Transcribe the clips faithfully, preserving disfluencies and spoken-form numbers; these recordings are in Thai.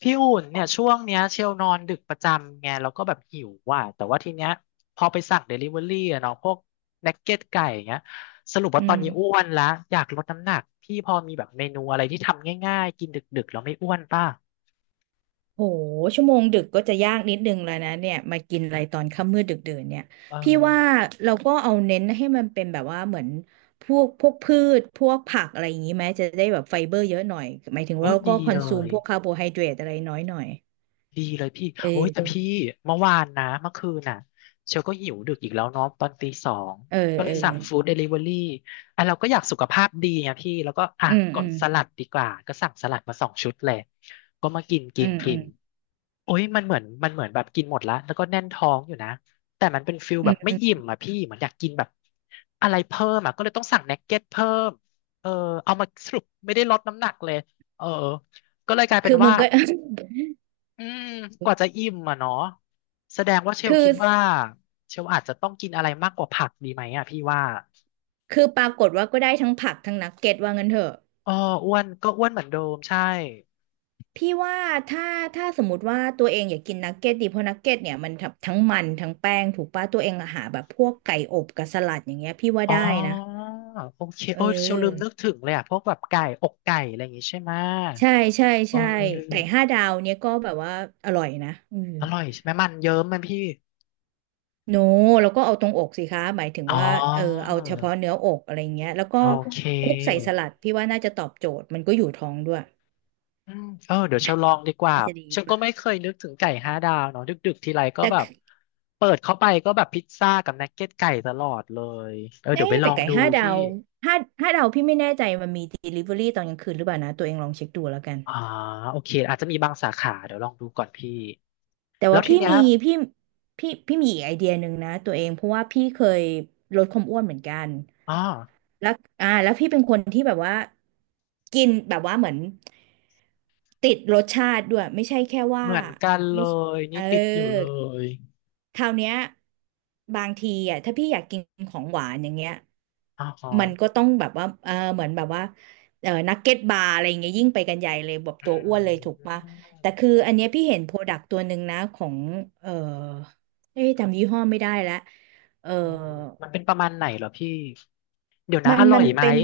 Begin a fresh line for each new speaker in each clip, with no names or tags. พี่อุ่นเนี่ยช่วงเนี้ยเชลนอนดึกประจำไงแล้วก็แบบหิวว่ะแต่ว่าทีเนี้ยพอไปสั่งเดลิเวอรี่อะเนาะพวกนักเก็ตไก่อย่างเงี้ยสรุป
อื
ว่าตอน
ม
นี้อ้วนละอยากลดน้ำหนักพี่พอมีแบบเมนูอะไรที่ทำง่ายๆกินดึกๆแล้วไม่อ้วนป่ะ
โหชั่วโมงดึกก็จะยากนิดนึงแล้วนะเนี่ยมากินอะไรตอนค่ำมืดดึกดื่นเนี่ย
เอ
พี่ว่า
อ
เราก็เอาเน้นให้มันเป็นแบบว่าเหมือนพวกพวกพืชพวกผักอะไรอย่างนี้ไหมจะได้แบบไฟเบอร์เยอะหน่อยหมายถึง
โอ้
ว่าเรา
ดี
ก็คอ
เล
นซูม
ย
พวกคาร์โบไฮเดรตอะไรน้อยหน่อย
ดีเลยพี่โอ้ยแต่
เออ
พี่เมื่อวานนะเมื่อคืนน่ะเชลก็หิวดึกอีกแล้วเนาะตอนตีสอง
เออ
ก็เล
เออ
ยสั่งฟู้ดเดลิเวอรี่อ่ะเราก็อยากสุขภาพดีไงพี่แล้วก็อ่ะ
อืม
ก
อื
ด
ม
สลัดดีกว่าก็สั่งสลัดมาสองชุดเลยก็มากินกิ
อื
น
ม
กิ
อืม
นโอ้ยมันเหมือนมันเหมือนแบบกินหมดละแล้วก็แน่นท้องอยู่นะแต่มันเป็นฟิล
อื
แบ
ม
บไม่
อื
อิ่ม
ม
อ่ะพี่เหมือนอยากกินแบบอะไรเพิ่มอ่ะก็เลยต้องสั่งเนกเก็ตเพิ่มเออเอามาสรุปไม่ได้ลดน้ำหนักเลยเออก็เลยกลายเป็
คื
น
อมึ
ว่า
งก็
อืมกว่าจะ อิ่มอ่ะเนาะแสดงว่าเชล
คือ
คิดว่าเชลอาจจะต้องกินอะไรมากกว่าผักดีไหมอ่ะพี่ว่า
คือปรากฏว่าก็ได้ทั้งผักทั้งนักเก็ตว่างั้นเถอะ
อ๋ออ้วนก็อ้วนเหมือนเดิมใช่
พี่ว่าถ้าถ้าสมมติว่าตัวเองอยากกินนักเก็ตดีเพราะนักเก็ตเนี่ยมันทั้งทั้งมันทั้งแป้งถูกป่ะตัวเองอะหาแบบพวกไก่อบกับสลัดอย่างเงี้ยพี่ว่า
อ๋อ
ได้นะ
โอเค
เ
โอ้ยเชลลืมนึ
ออ
กถึงเลยอ่ะพวกแบบไก่อกไก่อะไรอย่างงี้ใช่ไหม
ใช่ใช่
เออ
ใช่
ลืม
ไก่ห้าดาวเนี่ยก็แบบว่าอร่อยนะอืม
อร่อยใช่ไหมมันเยิ้มมันพี่
โนแล้วก็เอาตรงอกสิคะหมายถึง
อ๋
ว่าเออ
อ
เอาเฉพาะเนื้ออกอะไรเงี้ยแล้วก็
โอเค
คลุกใส่สลัดพี่ว่าน่าจะตอบโจทย์มันก็อยู่ท้องด้วย
อืมเออเดี๋ยวฉันลองดีกว่า
น่าจะดี
ฉันก็
ป่ะ
ไม่เคยนึกถึงไก่ห้าดาวเนาะดึกๆทีไรก็
แต่
แบบเปิดเข้าไปก็แบบพิซซ่ากับนักเก็ตไก่ตลอดเลยเออเดี๋ยว
เอ๊ะ
ไปล
แต่
อง
ไก่
ดู
ห้าดา
พี่
วห้าห้าดาวพี่ไม่แน่ใจมันมี delivery ตอนกลางคืนหรือเปล่านะตัวเองลองเช็คดูแล้วกัน
อ่าโอเคอาจจะมีบางสาขาเดี๋ยวลองดูก่อนพี่
แต่
แล้
ว่า
วที
พี่
เนี้ย
มีพี่พี่พี่มีอีกไอเดียหนึ่งนะตัวเองเพราะว่าพี่เคยลดความอ้วนเหมือนกัน
อ๋อ
แล้วอ่าแล้วพี่เป็นคนที่แบบว่ากินแบบว่าเหมือนติดรสชาติด้วยไม่ใช่แค่
เห
ว่า
มือนกันเล
ไม่
ย
เอ
นี่
อ
ติดอยู่เลย
คราวเนี้ยบางทีอ่ะถ้าพี่อยากกินของหวานอย่างเงี้ย
อ๋อ
มันก็ต้องแบบว่าเออเหมือนแบบว่าเออนักเก็ตบาร์อะไรอย่างเงี้ยยิ่งไปกันใหญ่เลยแบบ
อื
ตัวอ้วนเลยถูกปะ
ม
แต่คืออันเนี้ยพี่เห็นโปรดักต์ตัวหนึ่งนะของเออเอ๊ะจำยี่ห้อไม่ได้แล้วเออ
มมันเป็นประมาณไหนเหรอพี่เดี๋ยวนะ
มั
อ
น
ร่อ
มั
ย
น
ไหม
เป็น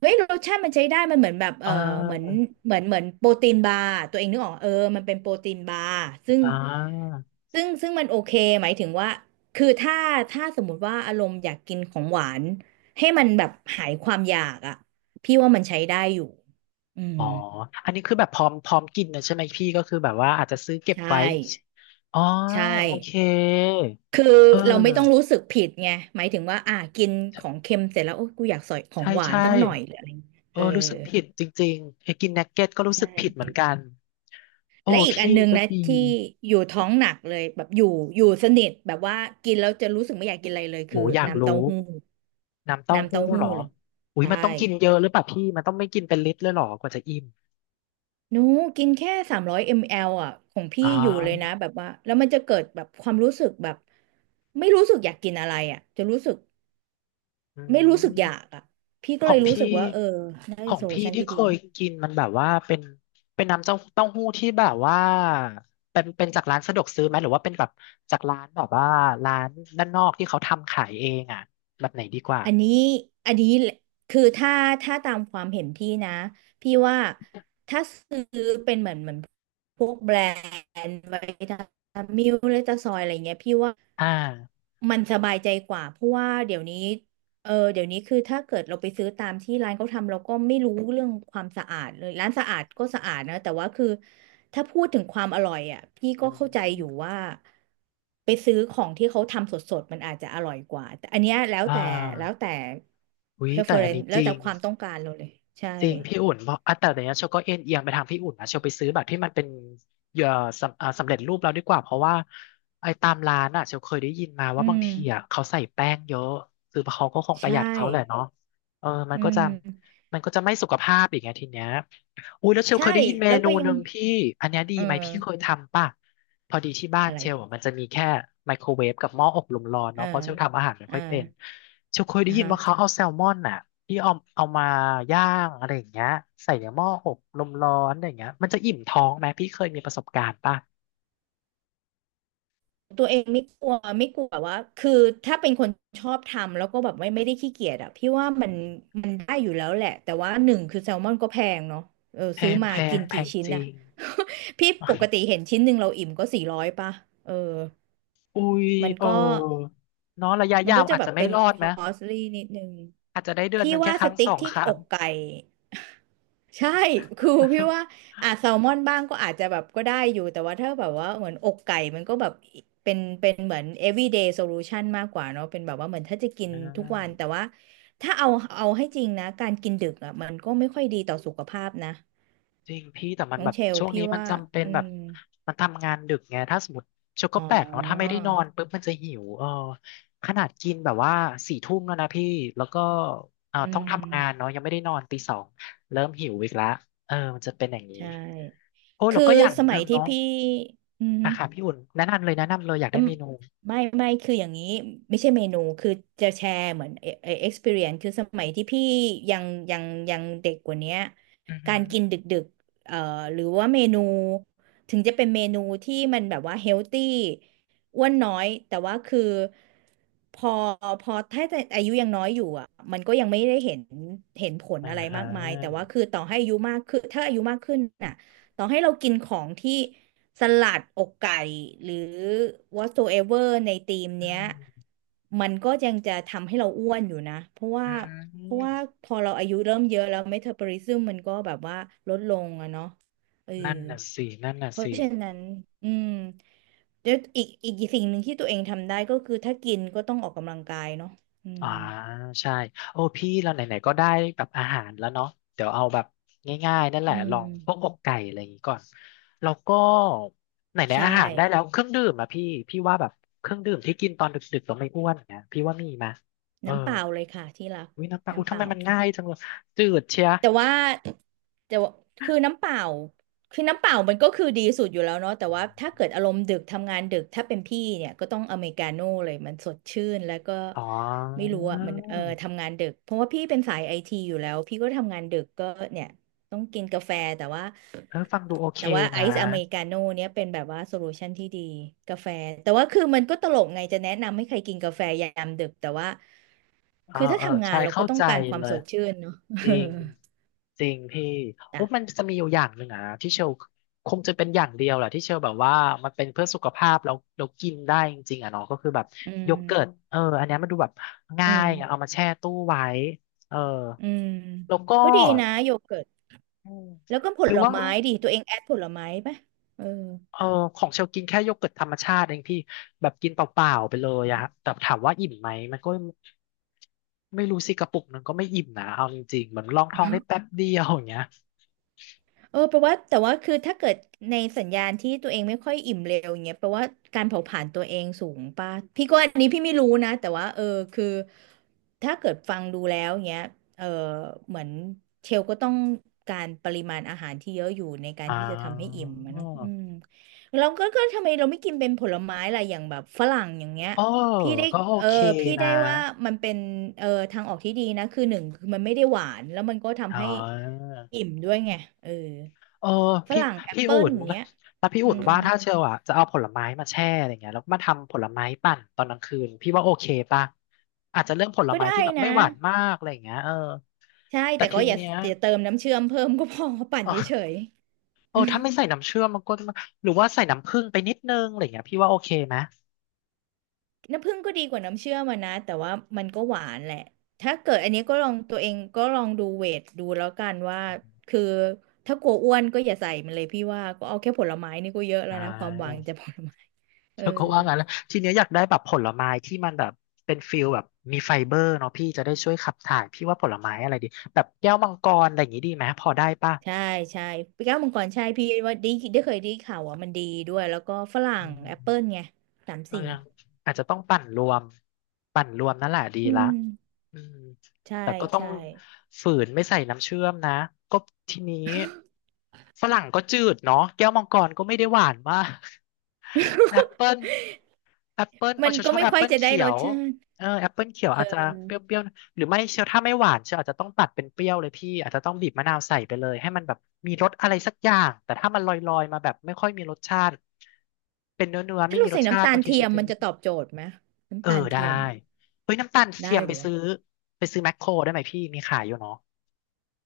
เฮ้ยรสชาติมันใช้ได้มันเหมือนแบบ
เ
เออเหมือน
ออ
เหมือนเหมือนโปรตีนบาร์ตัวเองนึกออกเออมันเป็นโปรตีนบาร์ซึ่ง
อ่า
ซึ่งซึ่งมันโอเคหมายถึงว่าคือถ้าถ้าสมมุติว่าอารมณ์อยากกินของหวานให้มันแบบหายความอยากอ่ะพี่ว่ามันใช้ได้อยู่อืม
อ๋ออันนี้คือแบบพร้อมพร้อมกินนะใช่ไหมพี่ก็คือแบบว่าอาจจะซื้อเก็
ใช
บไว้
่
อ๋อ
ใช่
โอเค
คือ
เอ
เรา
อ
ไม่ต้องรู้สึกผิดไงหมายถึงว่าอ่ะกินของเค็มเสร็จแล้วโอ้กูอยากใส่ของ
ใช่
หวาน
ใช่
สักหน่อยหรืออะไรอย่างเงี้ยเอ
เอ
อ
อรู้สึกผิดจริงๆไอ้กินนักเก็ตก็รู้
ใช
สึกผิดเหมื
่
อนกันโอ้
และอีกอั
พี่
นนึง
ก็
นะ
ดี
ที่อยู่ท้องหนักเลยแบบอยู่อยู่สนิทแบบว่ากินแล้วจะรู้สึกไม่อยากกินอะไรเลย
โห
คือ
อยาก
น้ำเต้า
รู้
หู้
น้ำเต้า
น้ำ
หู้
เต้าหู้
เหรอ
เลย
อุ้ย
ใช่
มันต้องกินเยอะหรือเปล่าพี่มันต้องไม่กินเป็นลิตรเลยเหรอกว่าจะอิ่ม
หนูกินแค่สามร้อยมลลิลิตรอ่ะของพี่
อ๋อ
อยู่เลยนะแบบว่าแล้วมันจะเกิดแบบความรู้สึกแบบไม่รู้สึกอยากกินอะไรอ่ะจะรู้สึก
อื
ไม่รู้สึกอยา
ม
กอ่ะพี่ก็
ข
เล
อง
ยรู้สึก
พี่
ว่าเออน่า
ข
เป็
อ
น
ง
โซลู
พี่
ชัน
ที่
ที่
เค
ดี
ยกินมันแบบว่าเป็นเป็นน้ำเต้าเต้าหู้ที่แบบว่าเป็นเป็นจากร้านสะดวกซื้อไหมหรือว่าเป็นแบบจากร้านแบบว่าร้านด้านนอกที่เขาทำขายเองอ่ะแบบไหนดีกว่า
อันนี้อันนี้คือถ้าถ้าตามความเห็นพี่นะพี่ว่าถ้าซื้อเป็นเหมือนเหมือนพวกแบรนด์ไวตามิลเลตาซอยอะไรเงี้ยพี่ว่า
อ่า
มันสบายใจกว่าเพราะว่าเดี๋ยวนี้ เออเดี๋ยวนี้คือถ้าเกิดเราไปซื้อตามที่ร้านเขาทำเราก็ไม่รู้เรื่องความสะอาดเลยร้านสะอาดก็สะอาดนะแต่ว่าคือถ้าพูดถึงความอร่อยอ่ะพี่ก็
อ
เข้าใจ
ม
อยู่ว่าไปซื้อของที่เขาทำสดๆมันอาจจะอร่อยกว่าแต่อันเนี้ยแล้ว
อ่
แต่แล้ว
า
แต่
อุ๊ยแต่อัน
preference
นี้
แล้
จ
ว
ริ
แต่
ง
ความต้องการเราเลยใช่
จริงพี่อุ่นเพราะอ่ะแต่เดี๋ยวนี้เชลก็เอ็นเอียงไปทางพี่อุ่นนะเชลไปซื้อแบบที่มันเป็นเอ่อสำอ่าสำเร็จรูปแล้วดีกว่าเพราะว่าไอ้ตามร้านอ่ะเชลเคยได้ยินมา
อื
ว่าบาง
ม
ทีอ่ะเขาใส่แป้งเยอะคือเขาก็คงป
ใช
ระหยัดเขาแหละ
่
เนาะเออมัน
อื
ก็จะ
ม
มันก็จะไม่สุขภาพอีกไงทีเนี้ยอุ้ยแล้วเชลเค
ใช่
ยได้ยินเม
แล้ว
นู
ก็ยั
ห
ง
นึ่งพี่อันเนี้ยดี
เออ
ไหมพี่เคยทำป่ะ พอดีที่บ้าน
อะไร
เชลอะมันจะมีแค่ไมโครเวฟกับหม้ออบลมร้อน
เอ
เนาะ
อ
เพราะเชลทำอาหารไม่
เอ
ค่
อ
อยเป็นเชลเคยได้
อ่า
ยิน
ฮะ
ว่าเขาเอาแซลมอนน่ะที่เอาเอามาย่างอะไรอย่างเงี้ยใส่ในหม้ออบลมร้อนอะไรอย่างเงี้ยมันจะอิ่มท้องไหมพี่เคยมีประสบการณ์ป่ะ
ตัวเองไม่กลัวไม่กลัวแบบว่าคือถ้าเป็นคนชอบทำแล้วก็แบบไม่ไม่ได้ขี้เกียจอ่ะพี่ว่ามันมันได้อยู่แล้วแหละแต่ว่าหนึ่งคือแซลมอนก็แพงเนาะเออ
แพ
ซื้อ
ง
มา
แพ
กิ
ง
น
แพ
กี่
ง
ชิ้น
จริ
น่ะ
ง
พี่ปกติ เห็นชิ้นหนึ่งเราอิ่มก็สี่ร้อยป่ะเออ
อุ้ย
มัน
เอ
ก็
อเนาะระยะ
มัน
ยาว
ก็จะ
อาจ
แบ
จะ
บ
ไม่
เป็น
รอด
ค
ไหม
อสลี่นิดนึง
อาจจะได้เดือน
พี่
หนึ่งแค่
ว่า
ค
ส
รั้ง
ติ๊
ส
ก
อง
ที่
ค
อ
รั้ง
กไก่ ใช่ คือพี่ว่า อ่ะแซลมอนบ้างก็อาจจะแบบก็ได้อยู่ แต่ว่าถ้าแบบว่าเหมือนอกไก่ มันก็แบบเป็นเป็นเหมือน everyday solution มากกว่าเนาะเป็นแบบว่าเหมือนถ้าจะกิน
อ่
ทุกวัน แต่
า
ว่าถ้าเอาเอาให้จริงนะ การกินดึกอ่ะมันก็ไม่ค่อยดีต่อสุขภาพนะ
จริงพี่แต่มัน
น้อ
แบ
ง
บ
เชล
ช่วง
พี่
นี้มัน
ว่า
จำเป็น
อื
แบบ
ม
มันทำงานดึกไงถ้าสมมติชก
อ๋
ก็
อ
แปลกเนาะถ้าไม่ได้นอนปุ๊บมันจะหิวเออขนาดกินแบบว่าสี่ทุ่มแล้วนะพี่แล้วก็เอ่อ
อื
ต้องทำงาน
ม
เนาะยังไม่ได้นอนตีสองเริ่มหิวอีกแล้วเออมันจะเป็นอย่างนี้
ใช่
โอ้แล้
คื
ว
อ
ก็อย่าง
ส
ห
มั
นึ่
ย
ง
ที่
เนาะ
พี่อืม
อะค่ะพี่อุ่นแนะนำเลยแนะนำเลยอยาก
อื
ได้
ม
เมนู
ไม่ไม่คืออย่างนี้ไม่ใช่เมนูคือจะแชร์เหมือนเอเออ experience คือสมัยที่พี่ยังยังยังเด็กกว่าเนี้ย
อือ
กา
หื
ร
อ
กินดึกดึกเอ่อหรือว่าเมนูถึงจะเป็นเมนูที่มันแบบว่าเฮลตี้อ้วนน้อยแต่ว่าคือพอพอถ้าจะอายุยังน้อยอยู่อ่ะมันก็ยังไม่ได้เห็นเห็นผล
อ่า
อะไร
ฮะ
มากมายแต่ว่าคือต่อให้อายุมากขึ้นถ้าอายุมากขึ้นอ่ะ ต่อให้เรากินของที่สลัดอกไก่หรือ whatsoever ในธีม
อื
เนี้ย
ม
มันก็ยังจะทำให้เราอ้วนอยู่นะเพราะ
อื
ว่าเพราะว่า
ม
พอเราอายุเริ่มเยอะแล้วเมตาบอลิซึมมันก็แบบว่าลดลงอะเนาะเออ
นั่นน่ะสินั่นน่ะ
เพราะ
สิ
ฉะนั้นอืมแล้วอีกอีกสิ่งหนึ่งที่ตัวเองทำได้ก็คือถ้ากินก็ต้องออกกำลังกายเนาะอื
อ่า
ม
ใช่โอ้พี่เราไหนๆก็ได้แบบอาหารแล้วเนาะเดี๋ยวเอาแบบง่ายๆนั่นแห
อื
ละล
ม
องพวกอกไก่อะไรอย่างงี้ก่อนแล้วก็ไหน
ใช่
ๆอาหารได้แล้วเครื่องดื่มอะพี่พี่ว่าแบบเครื่องดื่มที่กินตอนดึกๆต้องไม่อ้วนนะพี่ว่ามีมาเออ
น้ำเปล่าเลยค่ะที่รัก
วิน้ำปลาอุ้ย
น้ำเป
ทำไม
ล่า
มันง่ายจังเลยจืดเชีย
แต่ว่าแต่ว่าคือน้ำเปล่าคือน้ำเปล่ามันก็คือดีสุดอยู่แล้วเนาะแต่ว่าถ้าเกิดอารมณ์ดึกทำงานดึกถ้าเป็นพี่เนี่ยก็ต้องอเมริกาโน่เลยมันสดชื่นแล้วก็
อ๋อ
ไม่รู้อ่ะมันเออทำงานดึกเพราะว่าพี่เป็นสายไอทีอยู่แล้วพี่ก็ทำงานดึกก็เนี่ยต้องกินกาแฟแต่ว่า
เออฟังดูโอเค
แต่ว่าไอ
นะ
ซ์อเมริกาโน่เนี่ยเป็นแบบว่าโซลูชันที่ดีกาแฟแต่ว่าคือมันก็ตลกไงจะแนะนำให้ใครกินกาแฟยามดึกแต่ว่า
เออ
คือถ้า
เออ
ทำงา
ใช่
นเราก็
เข้า
ต้อง
ใจ
การควา
เล
ม
ย
สดชื่นเนาะ
จริงจริงพี่ โอ้มัน
จ้ะ
จะมีอยู่อย่างหนึ่งอ่ะที่เชลคงจะเป็นอย่างเดียวแหละที่เชลแบบว่ามันเป็นเพื่อสุขภาพแล้วเรากินได้จริงๆอ่ะเนาะก็คือแบบ
อื
โย
ม
เกิร์ตเอออันเนี้ยมันดูแบบ
อื
ง่าย
ม
อะเอามาแช่ตู้ไว้เออ
อืม
แล้วก็
ก็ดีนะโยเกิร์ต
อืม
แล้วก็ผ
หรือ
ล
ว่า
ไม้ดิตัวเองแอดผลไม้ปะเออ
เออของเชลกินแค่โยเกิร์ตธรรมชาติเองพี่แบบกินเปล่าๆไปเลยอะฮะแต่ถามว่าอิ่มไหมมันก็ไม่รู้สิกระปุกนึงก็ไม่อิ่มนะเอาจริงๆเหมือนลองท้องได้แป๊บเดียวอย่างเงี้ย
เออแปลว่าแต่ว่าคือถ้าเกิดในสัญญาณที่ตัวเองไม่ค่อยอิ่มเร็วอย่างเงี้ยแปลว่าการเผาผลาญตัวเองสูงป่ะพี่ก็อันนี้พี่ไม่รู้นะแต่ว่าเออคือถ้าเกิดฟังดูแล้วเงี้ยเออเหมือนเชลก็ต้องการปริมาณอาหารที่เยอะอยู่ในการ
อ่
ที่จะทำให้
า
อิ่มอะเนาะอืมเราก็ก็ทำไมเราไม่กินเป็นผลไม้ล่ะอย่างแบบฝรั่งอย่างเงี้ย
เออ
พี่ได้
ก็โอ
เออ
เค
พี่
นะ
ได้ว่ามันเป็นเออทางออกที่ดีนะคือหนึ่งคือมันไม่ได้หวานแล้วมันก็
อ๋
ทำให้
อ
อิ่มด้วยไงเออ
เออ
ฝ
พี่
รั่งแอป
พี่
เปิ
อุ่
ล
น
อย่างเงี้ย
แล้วพี่
อื
อุ่น
ม
ว่าถ้าเชลอะจะเอาผลไม้มาแช่อะไรเงี้ยแล้วมาทำผลไม้ปั่นตอนกลางคืนพี่ว่าโอเคป่ะอาจจะเลือกผล
ก็
ไม้
ได้
ที่แบบ
นะ
ไม่หวานมากอะไรเงี้ยเออ
ใช่
แต่
แต่ก็
ที
อย่า
เนี้ย
อย่าเติมน้ำเชื่อมเพิ่มก็พอ ปั่นเฉย
โอ้
ๆ
ถ้าไม่ใส่น้ำเชื่อมมันก็จะหรือว่าใส่น้ำผึ้งไปนิดนึงอะไรอย่างเงี้ยพี่ว่าโอเคไหม
น้ำผึ้งก็ดีกว่าน้ำเชื่อมอะนะแต่ว่ามันก็หวานแหละถ้าเกิดอันนี้ก็ลองตัวเองก็ลองดูเวทดูแล้วกันว่าคือถ้ากลัวอ้วนก็อย่าใส่มันเลยพี่ว่าก็เอาแค่ผลไม้นี่ก็เยอะแล้ว
อ่า
นะความหวังจากผลไม้ เอ
เธ
อ
อก็ว่างั้นแล้วทีเนี้ยอยากได้แบบผลไม้ที่มันแบบเป็นฟิลแบบมีไฟเบอร์เนาะพี่จะได้ช่วยขับถ่ายพี่ว่าผลไม้อะไรดีแบบแก้วมังกรอะไรอย่างงี้ดีไหมพอได้ป่ะ
ใช่ใช่ปีเก้ามังกรใช่พี่ว่าดีได้เคยได้ข่าวว่ามันดีด้วยแล้วก็ฝรั่งแอปเปิลไงสาม
เออ
สิ่ง
ยังอาจจะต้องปั่นรวมปั่นรวมนั่นแหละดี
อื
ละ
ม
อืม
ใช่
แต่ก็ต้อง
ใช่
ฝืนไม่ใส่น้ำเชื่อมนะก็ทีนี้ฝรั่งก็จืดเนาะแก้วมังกรก็ไม่ได้หวานมากแอปเปิลแอปเปิลเอา
มัน
ชอบ
ก็
ชอบ
ไม่
แอป
ค่อย
เปิล
จะได้
เขี
ร
ย
ส
ว
ชาติ
เออแอปเปิลเขียว
เอ
อาจจะ
อ
เปรี้ยวๆหรือไม่เชียวถ้าไม่หวานเชียวอาจจะต้องตัดเป็นเปรี้ยวเลยพี่อาจจะต้องบีบมะนาวใส่ไปเลยให้มันแบบมีรสอะไรสักอย่างแต่ถ้ามันลอยๆมาแบบไม่ค่อยมีรสชาติเป็นเนื้อๆไม่
ถ้า
มี
เรา
ร
ใส่
สชา
น้ำ
ติ
ตา
บา
ล
งที
เที
เชีย
ย
ว
มมันจะตอบโจทย์ไหม
เอ
น้ำ
อ
ตาล
ได้
เทียมอ่ะ
เฮ้ยน้ำตาลเที
ได้
ยม
เห
ไป
รือ
ซื้อไปซื้อแมคโครได้ไหมพี่มีขายอยู่เนาะ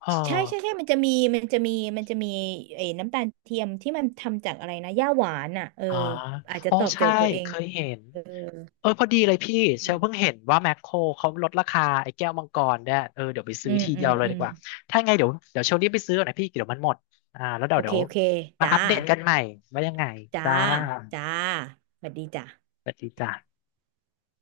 เออ
ใช่ใช่ใช่มันจะมีมันจะมีมันจะมีไอ้น้ำตาลเทียมที่มันทำจากอะไรนะหญ้าหวานอ่ะเออ
อ๋อ
อาจจะ
อ๋อ
ตอบโจ
ใช่
ทย์ตัวเอง
เค
นะ
ยเห็นเออพอดีเลยพี่เชลเพิ่ง
อ
เห็นว่าแมคโครเขาลดราคาไอ้แก้วมังกรเนี่ยเออเดี๋ยวไปซื้
ื
อ
ม
ที
อื
เดียว
ม
เลย
อื
ดี
ม
กว่าถ้าไงเดี๋ยวเดี๋ยวเชลรีบไปซื้อก่อนนะพี่เดี๋ยวมันหมดอ่าแล้วเดี๋ย
โอ
ว
เค
เดี๋ยว
โอเค
มา
จ้า
อัปเดตกันใหม่ว่ายังไง
จ้า
จ้า
จ้าสวัสดีจ้ะ
สวัสดีจ้า